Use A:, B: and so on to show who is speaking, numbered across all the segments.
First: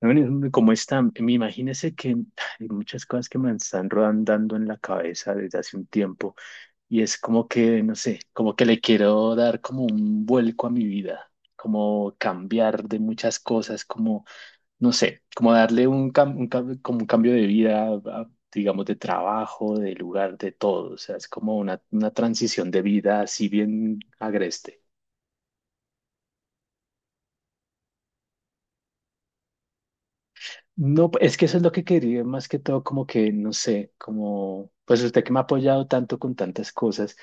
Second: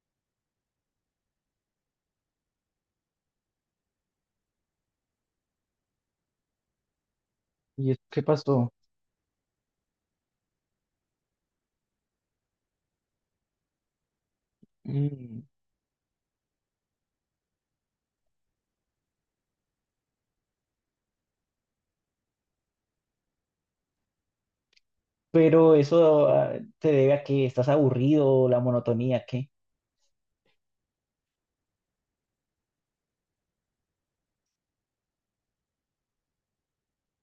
A: Bueno, como están, me imagínese que hay muchas cosas que me están rodando en la cabeza desde hace un tiempo y es como que,
B: ¿Y
A: no
B: eso
A: sé,
B: qué
A: como que
B: pasó?
A: le quiero dar como un vuelco a mi vida, como cambiar de muchas cosas, como, no sé,
B: Mm.
A: como darle un, como un cambio de vida, digamos, de trabajo, de lugar, de todo, o sea, es como una transición de vida así bien agreste.
B: Pero eso te debe a que estás aburrido, la monotonía, ¿qué?
A: No, es que eso es lo que quería, más que todo, como que, no sé, como, pues usted que me ha apoyado tanto con tantas cosas,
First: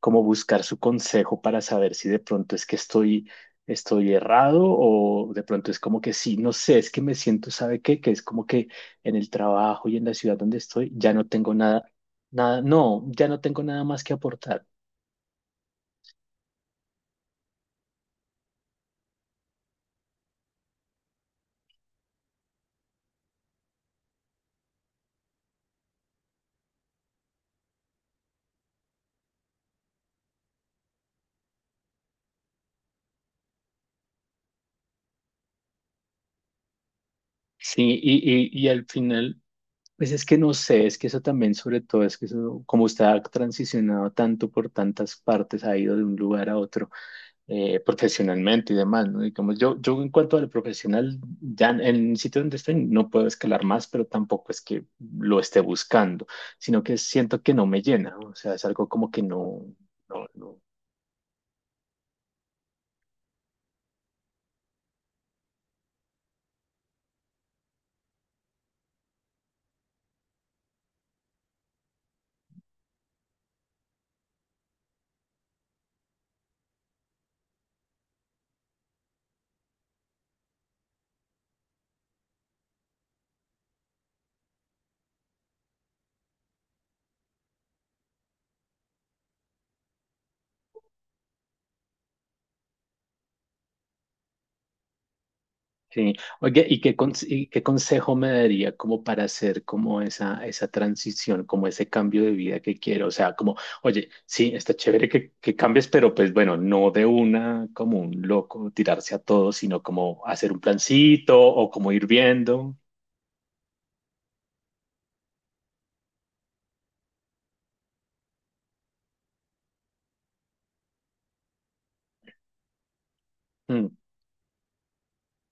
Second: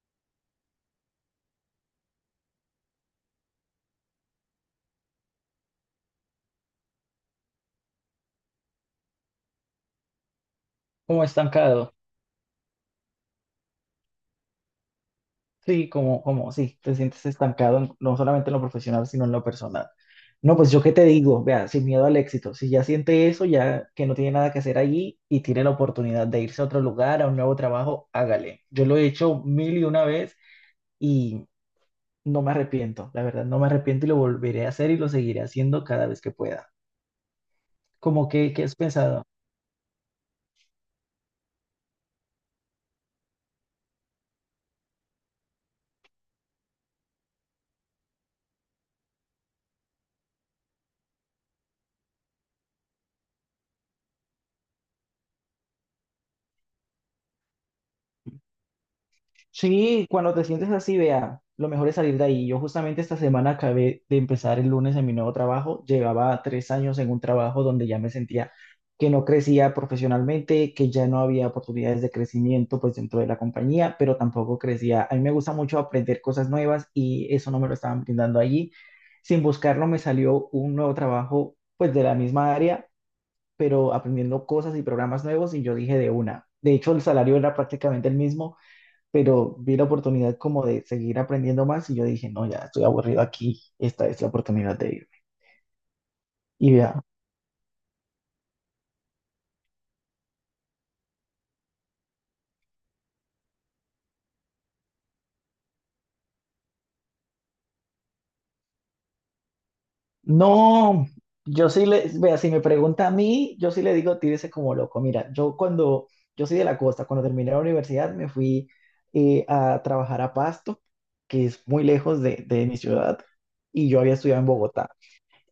A: como buscar su consejo para saber si de pronto es que estoy errado o de pronto es como que sí, no sé, es que me siento, ¿sabe qué? Que es como que en el trabajo y en la ciudad donde estoy ya
B: Como
A: no tengo nada,
B: estancado.
A: nada, no, ya no tengo nada más que aportar.
B: Sí, como, sí, te sientes estancado no solamente en lo profesional, sino en lo personal. No, pues yo qué te digo, vea, sin miedo al éxito. Si ya siente eso, ya que no tiene nada que hacer allí y tiene la oportunidad de irse a otro lugar, a un nuevo trabajo, hágale. Yo lo he hecho mil y una vez y no me arrepiento, la verdad, no me arrepiento y lo volveré a hacer y lo seguiré haciendo cada vez que pueda.
A: Sí,
B: ¿Cómo
A: y, y,
B: que, qué
A: y
B: has
A: al
B: pensado?
A: final. Pues es que no sé, es que eso también, sobre todo, es que eso, como usted ha transicionado tanto por tantas partes, ha ido de un lugar a otro, profesionalmente y demás, ¿no? Y como yo en cuanto a lo profesional, ya en el sitio donde estoy no puedo escalar más, pero tampoco es que lo esté buscando, sino que siento que no me llena, o sea, es algo como que
B: Sí, cuando te
A: no.
B: sientes así, vea, lo mejor es salir de ahí. Yo justamente esta semana acabé de empezar el lunes en mi nuevo trabajo. Llevaba 3 años en un trabajo donde ya me sentía que no crecía profesionalmente, que ya no había oportunidades de crecimiento pues dentro de la compañía, pero tampoco crecía. A mí me gusta mucho aprender cosas nuevas y eso no me lo estaban brindando allí. Sin buscarlo me salió un nuevo trabajo pues de la misma área, pero aprendiendo cosas y programas nuevos y yo dije de una. De hecho, el salario era prácticamente el mismo, pero vi la oportunidad como de seguir aprendiendo más y yo dije, no, ya estoy aburrido aquí, esta es la oportunidad de irme.
A: Sí. Oye,
B: Y
A: ¿y qué,
B: vea,
A: qué consejo me daría como para hacer como esa transición, como ese cambio de vida que quiero? O sea, como, oye, sí, está chévere que cambies, pero pues bueno, no de una como un loco tirarse a todo, sino como hacer un
B: no,
A: plancito o como ir
B: vea, si me
A: viendo.
B: pregunta a mí, yo sí le digo, tírese como loco. Mira, yo soy de la costa, cuando terminé la universidad me fui a trabajar a Pasto, que es muy lejos de mi ciudad, y
A: Mm,
B: yo había estudiado en Bogotá.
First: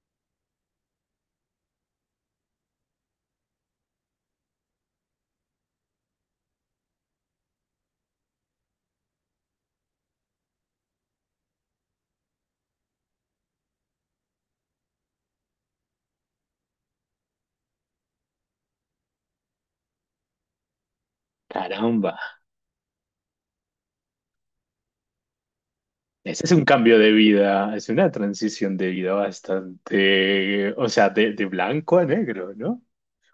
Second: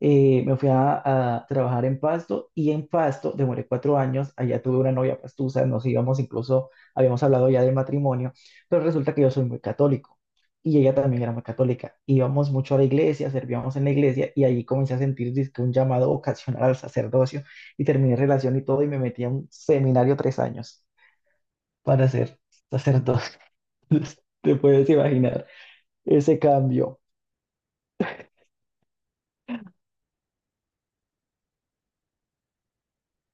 B: Me fui a trabajar en Pasto y en Pasto demoré 4 años, allá tuve una novia pastusa, nos íbamos incluso, habíamos hablado ya del matrimonio, pero resulta que yo soy muy católico y ella también era muy católica. Íbamos mucho a la iglesia, servíamos en la iglesia y allí comencé a sentir dizque, un llamado vocacional al sacerdocio y terminé relación y todo y me metí a un seminario 3 años para
A: caramba,
B: ser sacerdote. Te puedes imaginar ese
A: ese es un cambio
B: cambio.
A: de vida, es una transición de vida bastante, o sea, de blanco a negro, ¿no?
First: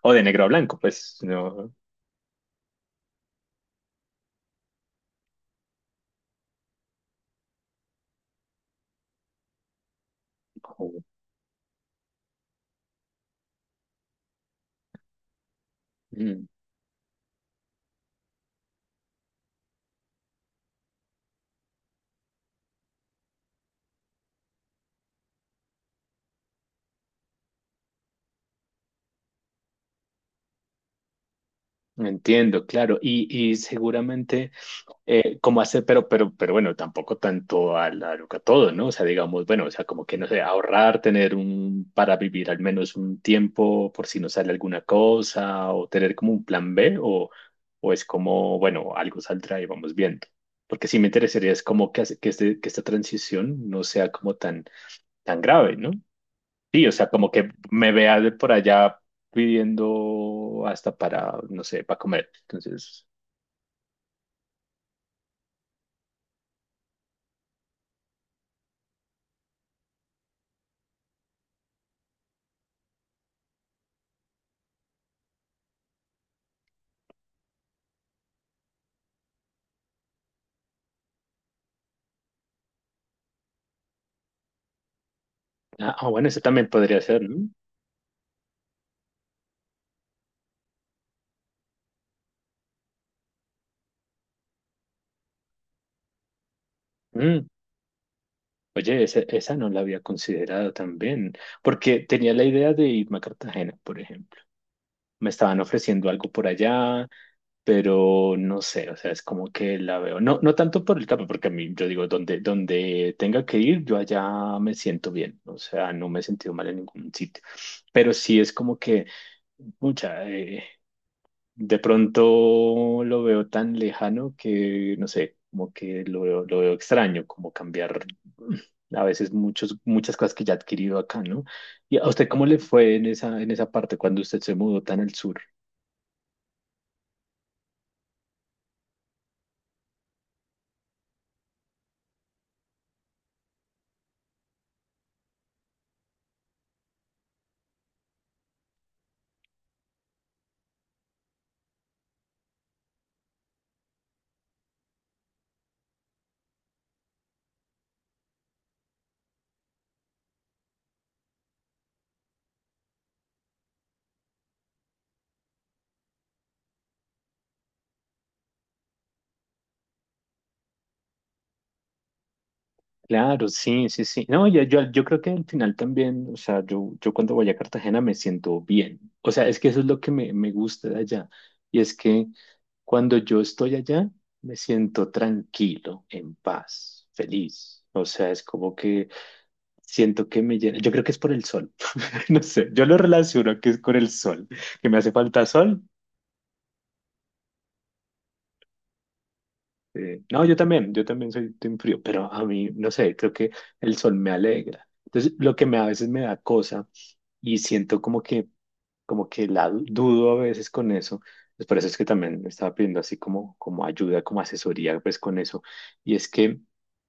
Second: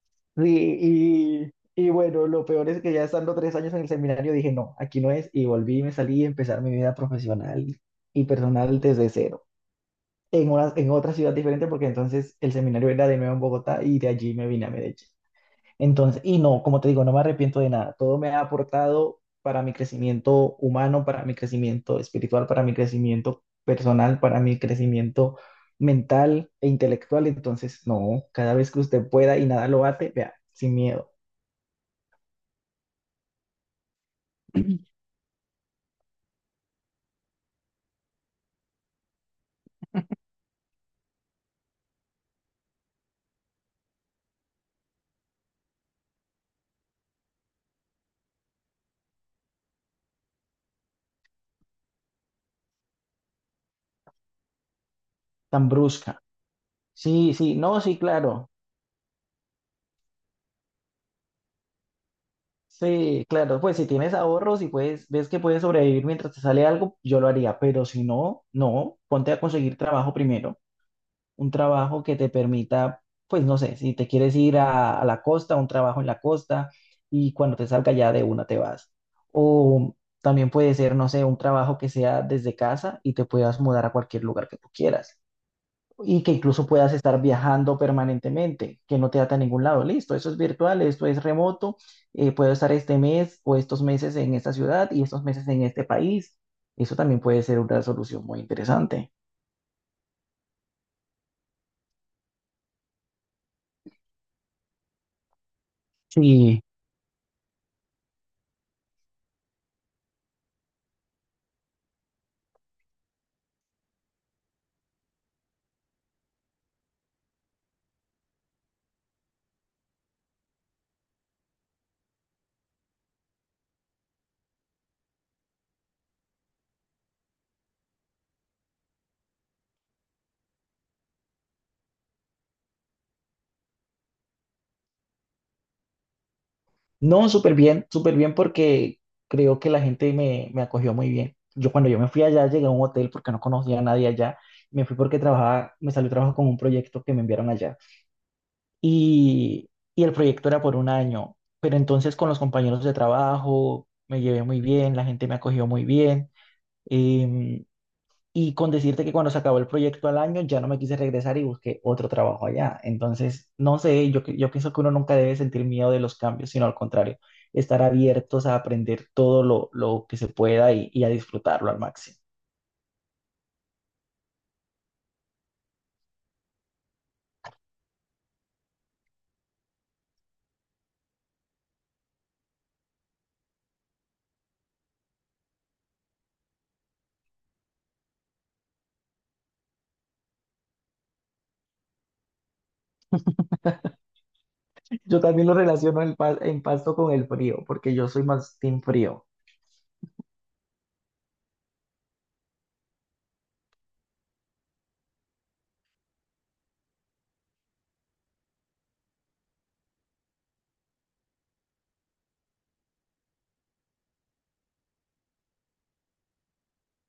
A: O de negro a blanco,
B: Sí,
A: pues, no.
B: y bueno, lo peor es que ya estando 3 años en el seminario dije, no, aquí no es, y volví, y me salí a empezar mi vida profesional y personal desde cero, en una, en otra ciudad diferente, porque entonces el seminario era de nuevo en Bogotá y de allí me vine a Medellín. Entonces, y no, como te digo, no me arrepiento de nada, todo me ha aportado para mi crecimiento humano, para mi crecimiento espiritual, para mi crecimiento personal, para mi crecimiento mental e intelectual. Entonces, no, cada vez que usted pueda y nada lo bate, vea, sin miedo.
A: Entiendo, claro, y seguramente como hacer, pero bueno, tampoco tanto a la loca todo, ¿no? O sea, digamos, bueno, o sea, como que no sé, ahorrar, tener un, para vivir al menos un tiempo por si no sale alguna cosa, o tener como un plan B, o es como, bueno, algo saldrá y vamos viendo. Porque sí me interesaría es como que, que esta transición no sea como tan, tan
B: Tan
A: grave, ¿no?
B: brusca.
A: Sí, o sea, como
B: Sí,
A: que
B: sí, no,
A: me
B: sí,
A: vea de
B: claro.
A: por allá pidiendo hasta para, no sé, para comer. Entonces,
B: Sí, claro, pues si tienes ahorros y puedes, ves que puedes sobrevivir mientras te sale algo, yo lo haría, pero si no, no, ponte a conseguir trabajo primero, un trabajo que te permita, pues no sé, si te quieres ir a la costa, un trabajo en la costa y cuando te salga ya de una te vas. O también puede ser, no sé, un trabajo que sea desde casa y te puedas mudar a cualquier lugar que tú quieras.
A: ah, ah,
B: Y
A: bueno,
B: que
A: eso
B: incluso
A: también
B: puedas
A: podría ser,
B: estar
A: ¿no?
B: viajando permanentemente, que no te ata a ningún lado. Listo, eso es virtual, esto es remoto, puedo estar este mes o estos meses en esta ciudad y estos meses en este país. Eso también puede
A: Mm,
B: ser una solución muy
A: oye,
B: interesante.
A: esa no la había considerado también, porque tenía la idea de irme a Cartagena, por ejemplo. Me estaban ofreciendo algo por
B: Sí,
A: allá, pero no sé, o sea, es como que la veo. No, no tanto por el campo, porque a mí, yo digo, donde tenga que ir, yo allá me siento bien. O sea, no me he sentido mal en ningún sitio. Pero sí es como que... Mucha, de pronto lo veo tan lejano que, no sé, como que lo veo extraño, como cambiar, mm, a veces muchas cosas que ya ha adquirido acá, ¿no? ¿Y a usted cómo le fue en esa parte cuando usted se mudó tan al sur?
B: no, súper bien porque creo que la gente me acogió muy bien. Yo cuando yo me fui allá, llegué a un hotel porque no conocía a nadie allá. Me fui porque trabajaba, me salió trabajo con un proyecto que me enviaron allá. y, y el proyecto era por un año, pero entonces con los compañeros de trabajo me llevé muy bien, la gente me acogió muy bien, em, y con decirte que cuando se acabó el proyecto al año ya no me quise regresar y busqué otro trabajo allá. Entonces, no sé, yo pienso que uno nunca debe sentir miedo de los cambios, sino al contrario, estar abiertos a aprender todo lo que se pueda y a disfrutarlo al máximo.
A: Claro, sí, sí, sí. No, yo creo que al final también, o sea, yo cuando voy a Cartagena me siento bien. O sea, es que eso es lo que me gusta de allá. Y es que cuando yo estoy allá, me siento tranquilo, en paz, feliz. O sea, es como que siento que me llena. Yo creo que es por el sol. No sé, yo lo relaciono que es con el sol, que me hace
B: Yo
A: falta
B: también lo
A: sol.
B: relaciono en Pasto con el frío, porque yo soy más team frío.
A: No, yo también soy team frío, pero a mí, no sé, creo que el sol me alegra. Entonces, lo que me, a veces me da cosa, y siento como que la dudo a veces con eso. Pues por eso es que también estaba pidiendo así como, como ayuda, como asesoría, pues con eso. Y es que,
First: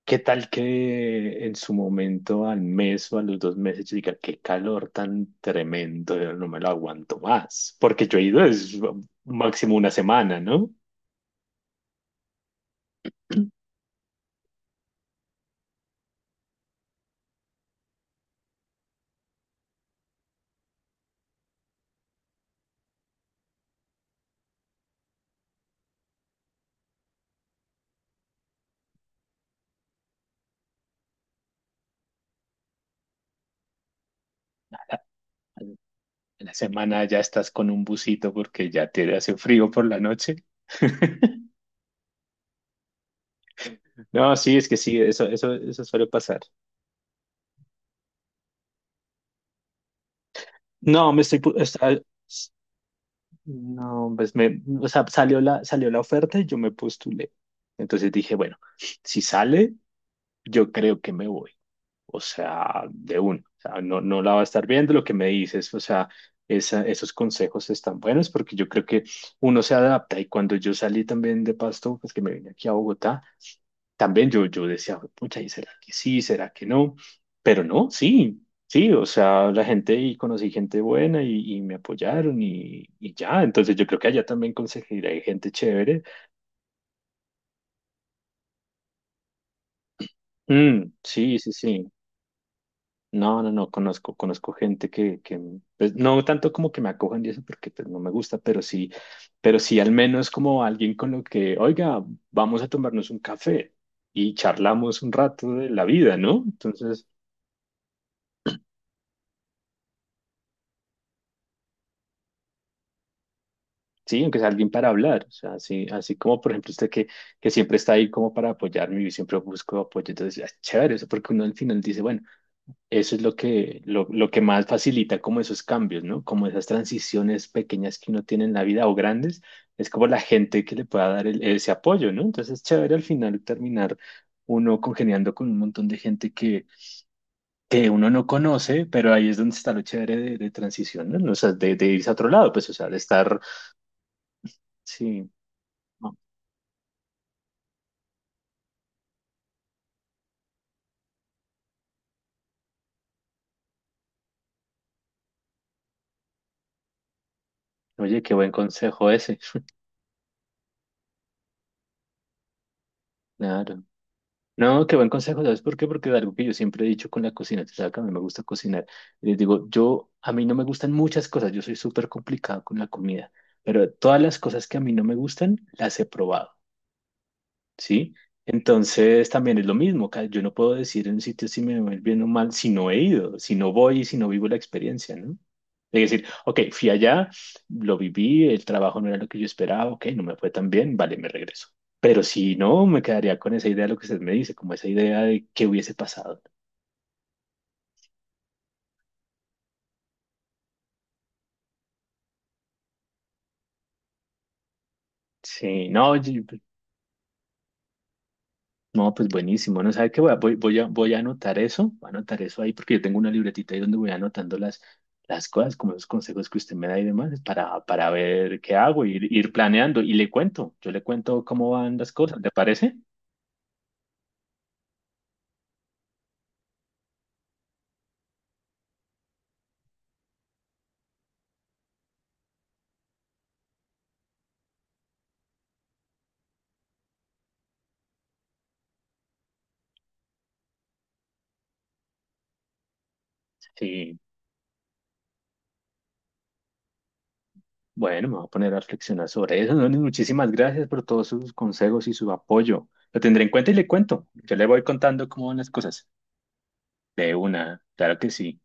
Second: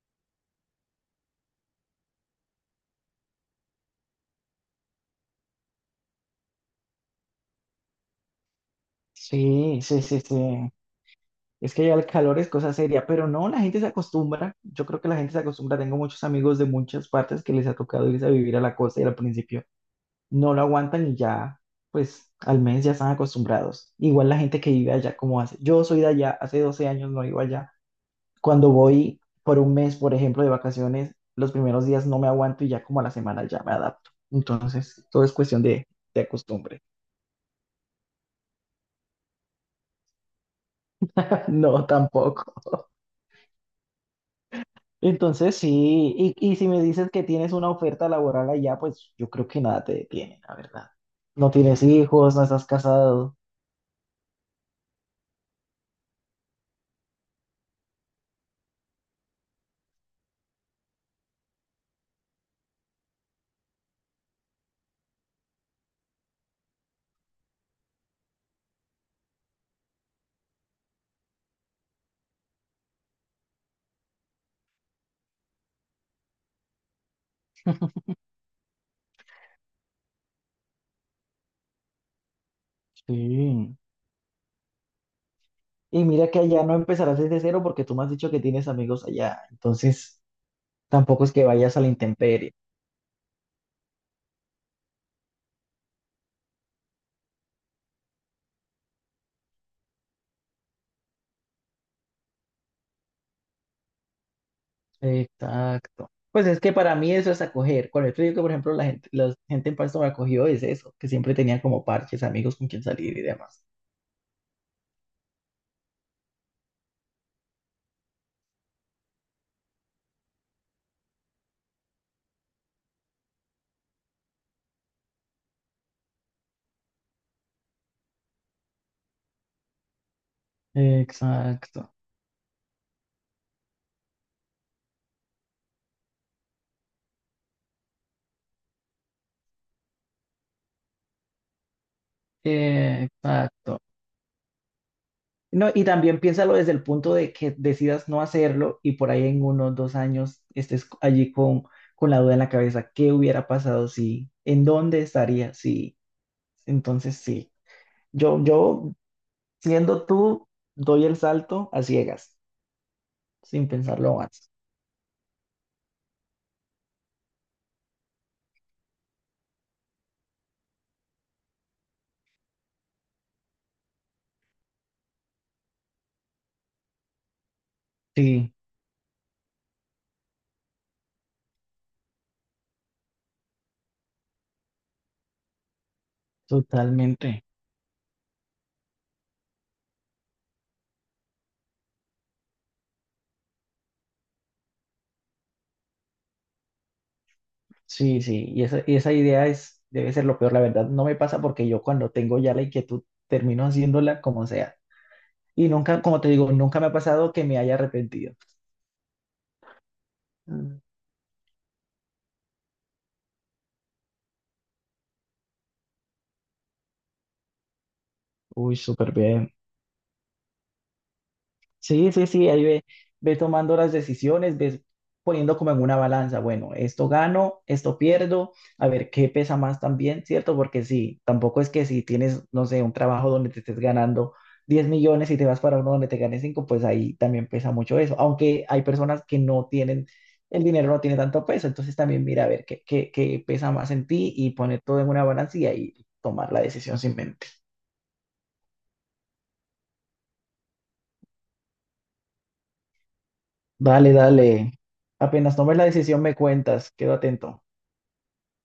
A: ¿qué tal que en su momento, al mes o a los dos meses, yo diga, qué calor tan tremendo, yo no me lo aguanto más? Porque yo he ido es máximo
B: Sí,
A: una
B: sí, sí,
A: semana, ¿no?
B: sí. Es que ya el calor es cosa seria, pero no, la gente se acostumbra. Yo creo que la gente se acostumbra. Tengo muchos amigos de muchas partes que les ha tocado irse a vivir a la costa y al principio no lo aguantan y ya, pues al mes ya están acostumbrados. Igual la gente que vive allá como hace. Yo soy de allá, hace 12 años no iba allá. Cuando voy por un mes, por ejemplo, de vacaciones, los primeros días no me aguanto y ya como a la semana ya me adapto. Entonces, todo es cuestión de
A: En la
B: costumbre.
A: semana ya estás con un busito porque ya te hace frío por la noche.
B: No, tampoco.
A: No, sí, es que sí, eso, eso,
B: Entonces,
A: eso suele
B: sí, y,
A: pasar.
B: y si me dices que tienes una oferta laboral allá, pues yo creo que nada te detiene, la verdad.
A: No,
B: No tienes hijos, no estás casado.
A: no, pues me, o sea, salió la oferta y yo me postulé. Entonces dije, bueno, si sale, yo creo que me voy. O sea, de uno. O sea, no, no la va a estar viendo lo que me dices. O sea, esos consejos están buenos porque yo creo que uno se adapta. Y cuando yo salí también de Pasto, pues que me vine aquí a Bogotá, también yo decía, pucha, ¿y será que sí? ¿Será que no? Pero no, sí, sí, o sea, la gente y conocí gente buena y me apoyaron y ya, entonces
B: Sí.
A: yo creo que allá también conseguiré gente chévere.
B: Y mira que allá no empezarás desde cero porque tú me has dicho que tienes amigos allá. Entonces,
A: Mm,
B: tampoco es
A: sí,
B: que
A: sí,
B: vayas a la
A: sí.
B: intemperie.
A: No, no, no, conozco, conozco gente que pues, no tanto como que me acojan y eso porque pues no me gusta, pero sí al menos como alguien con lo que, oiga, vamos a tomarnos un café y charlamos un rato de la
B: Exacto.
A: vida, ¿no?
B: Pues es que para
A: Entonces...
B: mí eso es acoger. Con esto digo que, por ejemplo, la gente en Pasto me acogió es eso, que siempre tenía como parches, amigos con quien salir y demás.
A: Sí, aunque sea alguien para hablar, o sea, así, así como por ejemplo que siempre está ahí como para apoyarme y siempre busco apoyo, entonces es chévere, eso porque uno al final dice, bueno, eso es lo que, lo que más facilita como esos cambios, ¿no? Como esas transiciones pequeñas que uno tiene en la vida o grandes, es como la gente que le pueda dar ese
B: Exacto.
A: apoyo, ¿no? Entonces es chévere al final terminar uno congeniando con un montón de gente que uno no conoce, pero ahí es donde está lo chévere de transición, ¿no? O sea, de irse a otro lado, pues, o sea, de estar,
B: Exacto.
A: sí.
B: No, y también piénsalo desde el punto de que decidas no hacerlo y por ahí en unos 2 años estés allí con la duda en la cabeza, ¿qué hubiera pasado si, en dónde estaría si? Entonces sí,
A: Oye, qué
B: yo,
A: buen
B: yo
A: consejo ese.
B: siendo tú, doy el salto a ciegas, sin
A: Claro.
B: pensarlo más.
A: No, qué buen consejo, ¿sabes por qué? Porque es algo que yo siempre he dicho con la cocina, tú sabes que a mí me gusta cocinar. Y les digo, yo, a mí no me gustan muchas cosas, yo soy súper complicado con la comida, pero todas las cosas que a mí no me gustan, las he probado. ¿Sí?
B: Sí,
A: Entonces también es lo mismo, yo no puedo decir en un sitio si me va a ir bien o mal si no he ido, si no voy y si no vivo la experiencia, ¿no? Es decir, ok, fui allá,
B: totalmente.
A: lo viví, el trabajo no era lo que yo esperaba, ok, no me fue tan bien, vale, me regreso. Pero si no, me quedaría con esa idea de lo que usted me dice, como esa idea de qué hubiese pasado.
B: Sí, sí, y esa idea es, debe ser lo peor, la verdad, no me pasa porque yo cuando tengo ya la inquietud termino haciéndola como sea. Y
A: Sí,
B: nunca,
A: no.
B: como te digo, nunca me ha pasado que me haya arrepentido.
A: No, pues buenísimo. No sabe qué voy a anotar eso, voy a anotar eso ahí porque yo tengo una libretita ahí donde voy anotando las cosas, como los consejos que usted me da y demás, para ver qué
B: Uy,
A: hago,
B: súper
A: ir
B: bien.
A: planeando y le cuento. Yo le cuento cómo van las
B: Sí, sí,
A: cosas,
B: sí,
A: ¿le
B: ahí ve,
A: parece?
B: ve tomando las decisiones, ves poniendo como en una balanza, bueno, esto gano, esto pierdo, a ver qué pesa más también, ¿cierto? Porque sí, tampoco es que si tienes, no sé, un trabajo donde te estés ganando 10 millones y te vas para uno donde te ganes 5, pues ahí también pesa mucho eso, aunque hay personas que no tienen, el dinero no tiene tanto peso, entonces también mira a ver qué pesa más en
A: Sí.
B: ti y poner todo en una balanza y ahí tomar la decisión sin.
A: Bueno, me voy a poner a reflexionar sobre eso. Donis, muchísimas gracias por todos sus consejos y su apoyo. Lo tendré en cuenta y le
B: Dale,
A: cuento. Yo le
B: dale.
A: voy contando cómo
B: Apenas
A: van las
B: tomes la
A: cosas.
B: decisión, me cuentas. Quedo
A: De
B: atento.
A: una, claro que sí.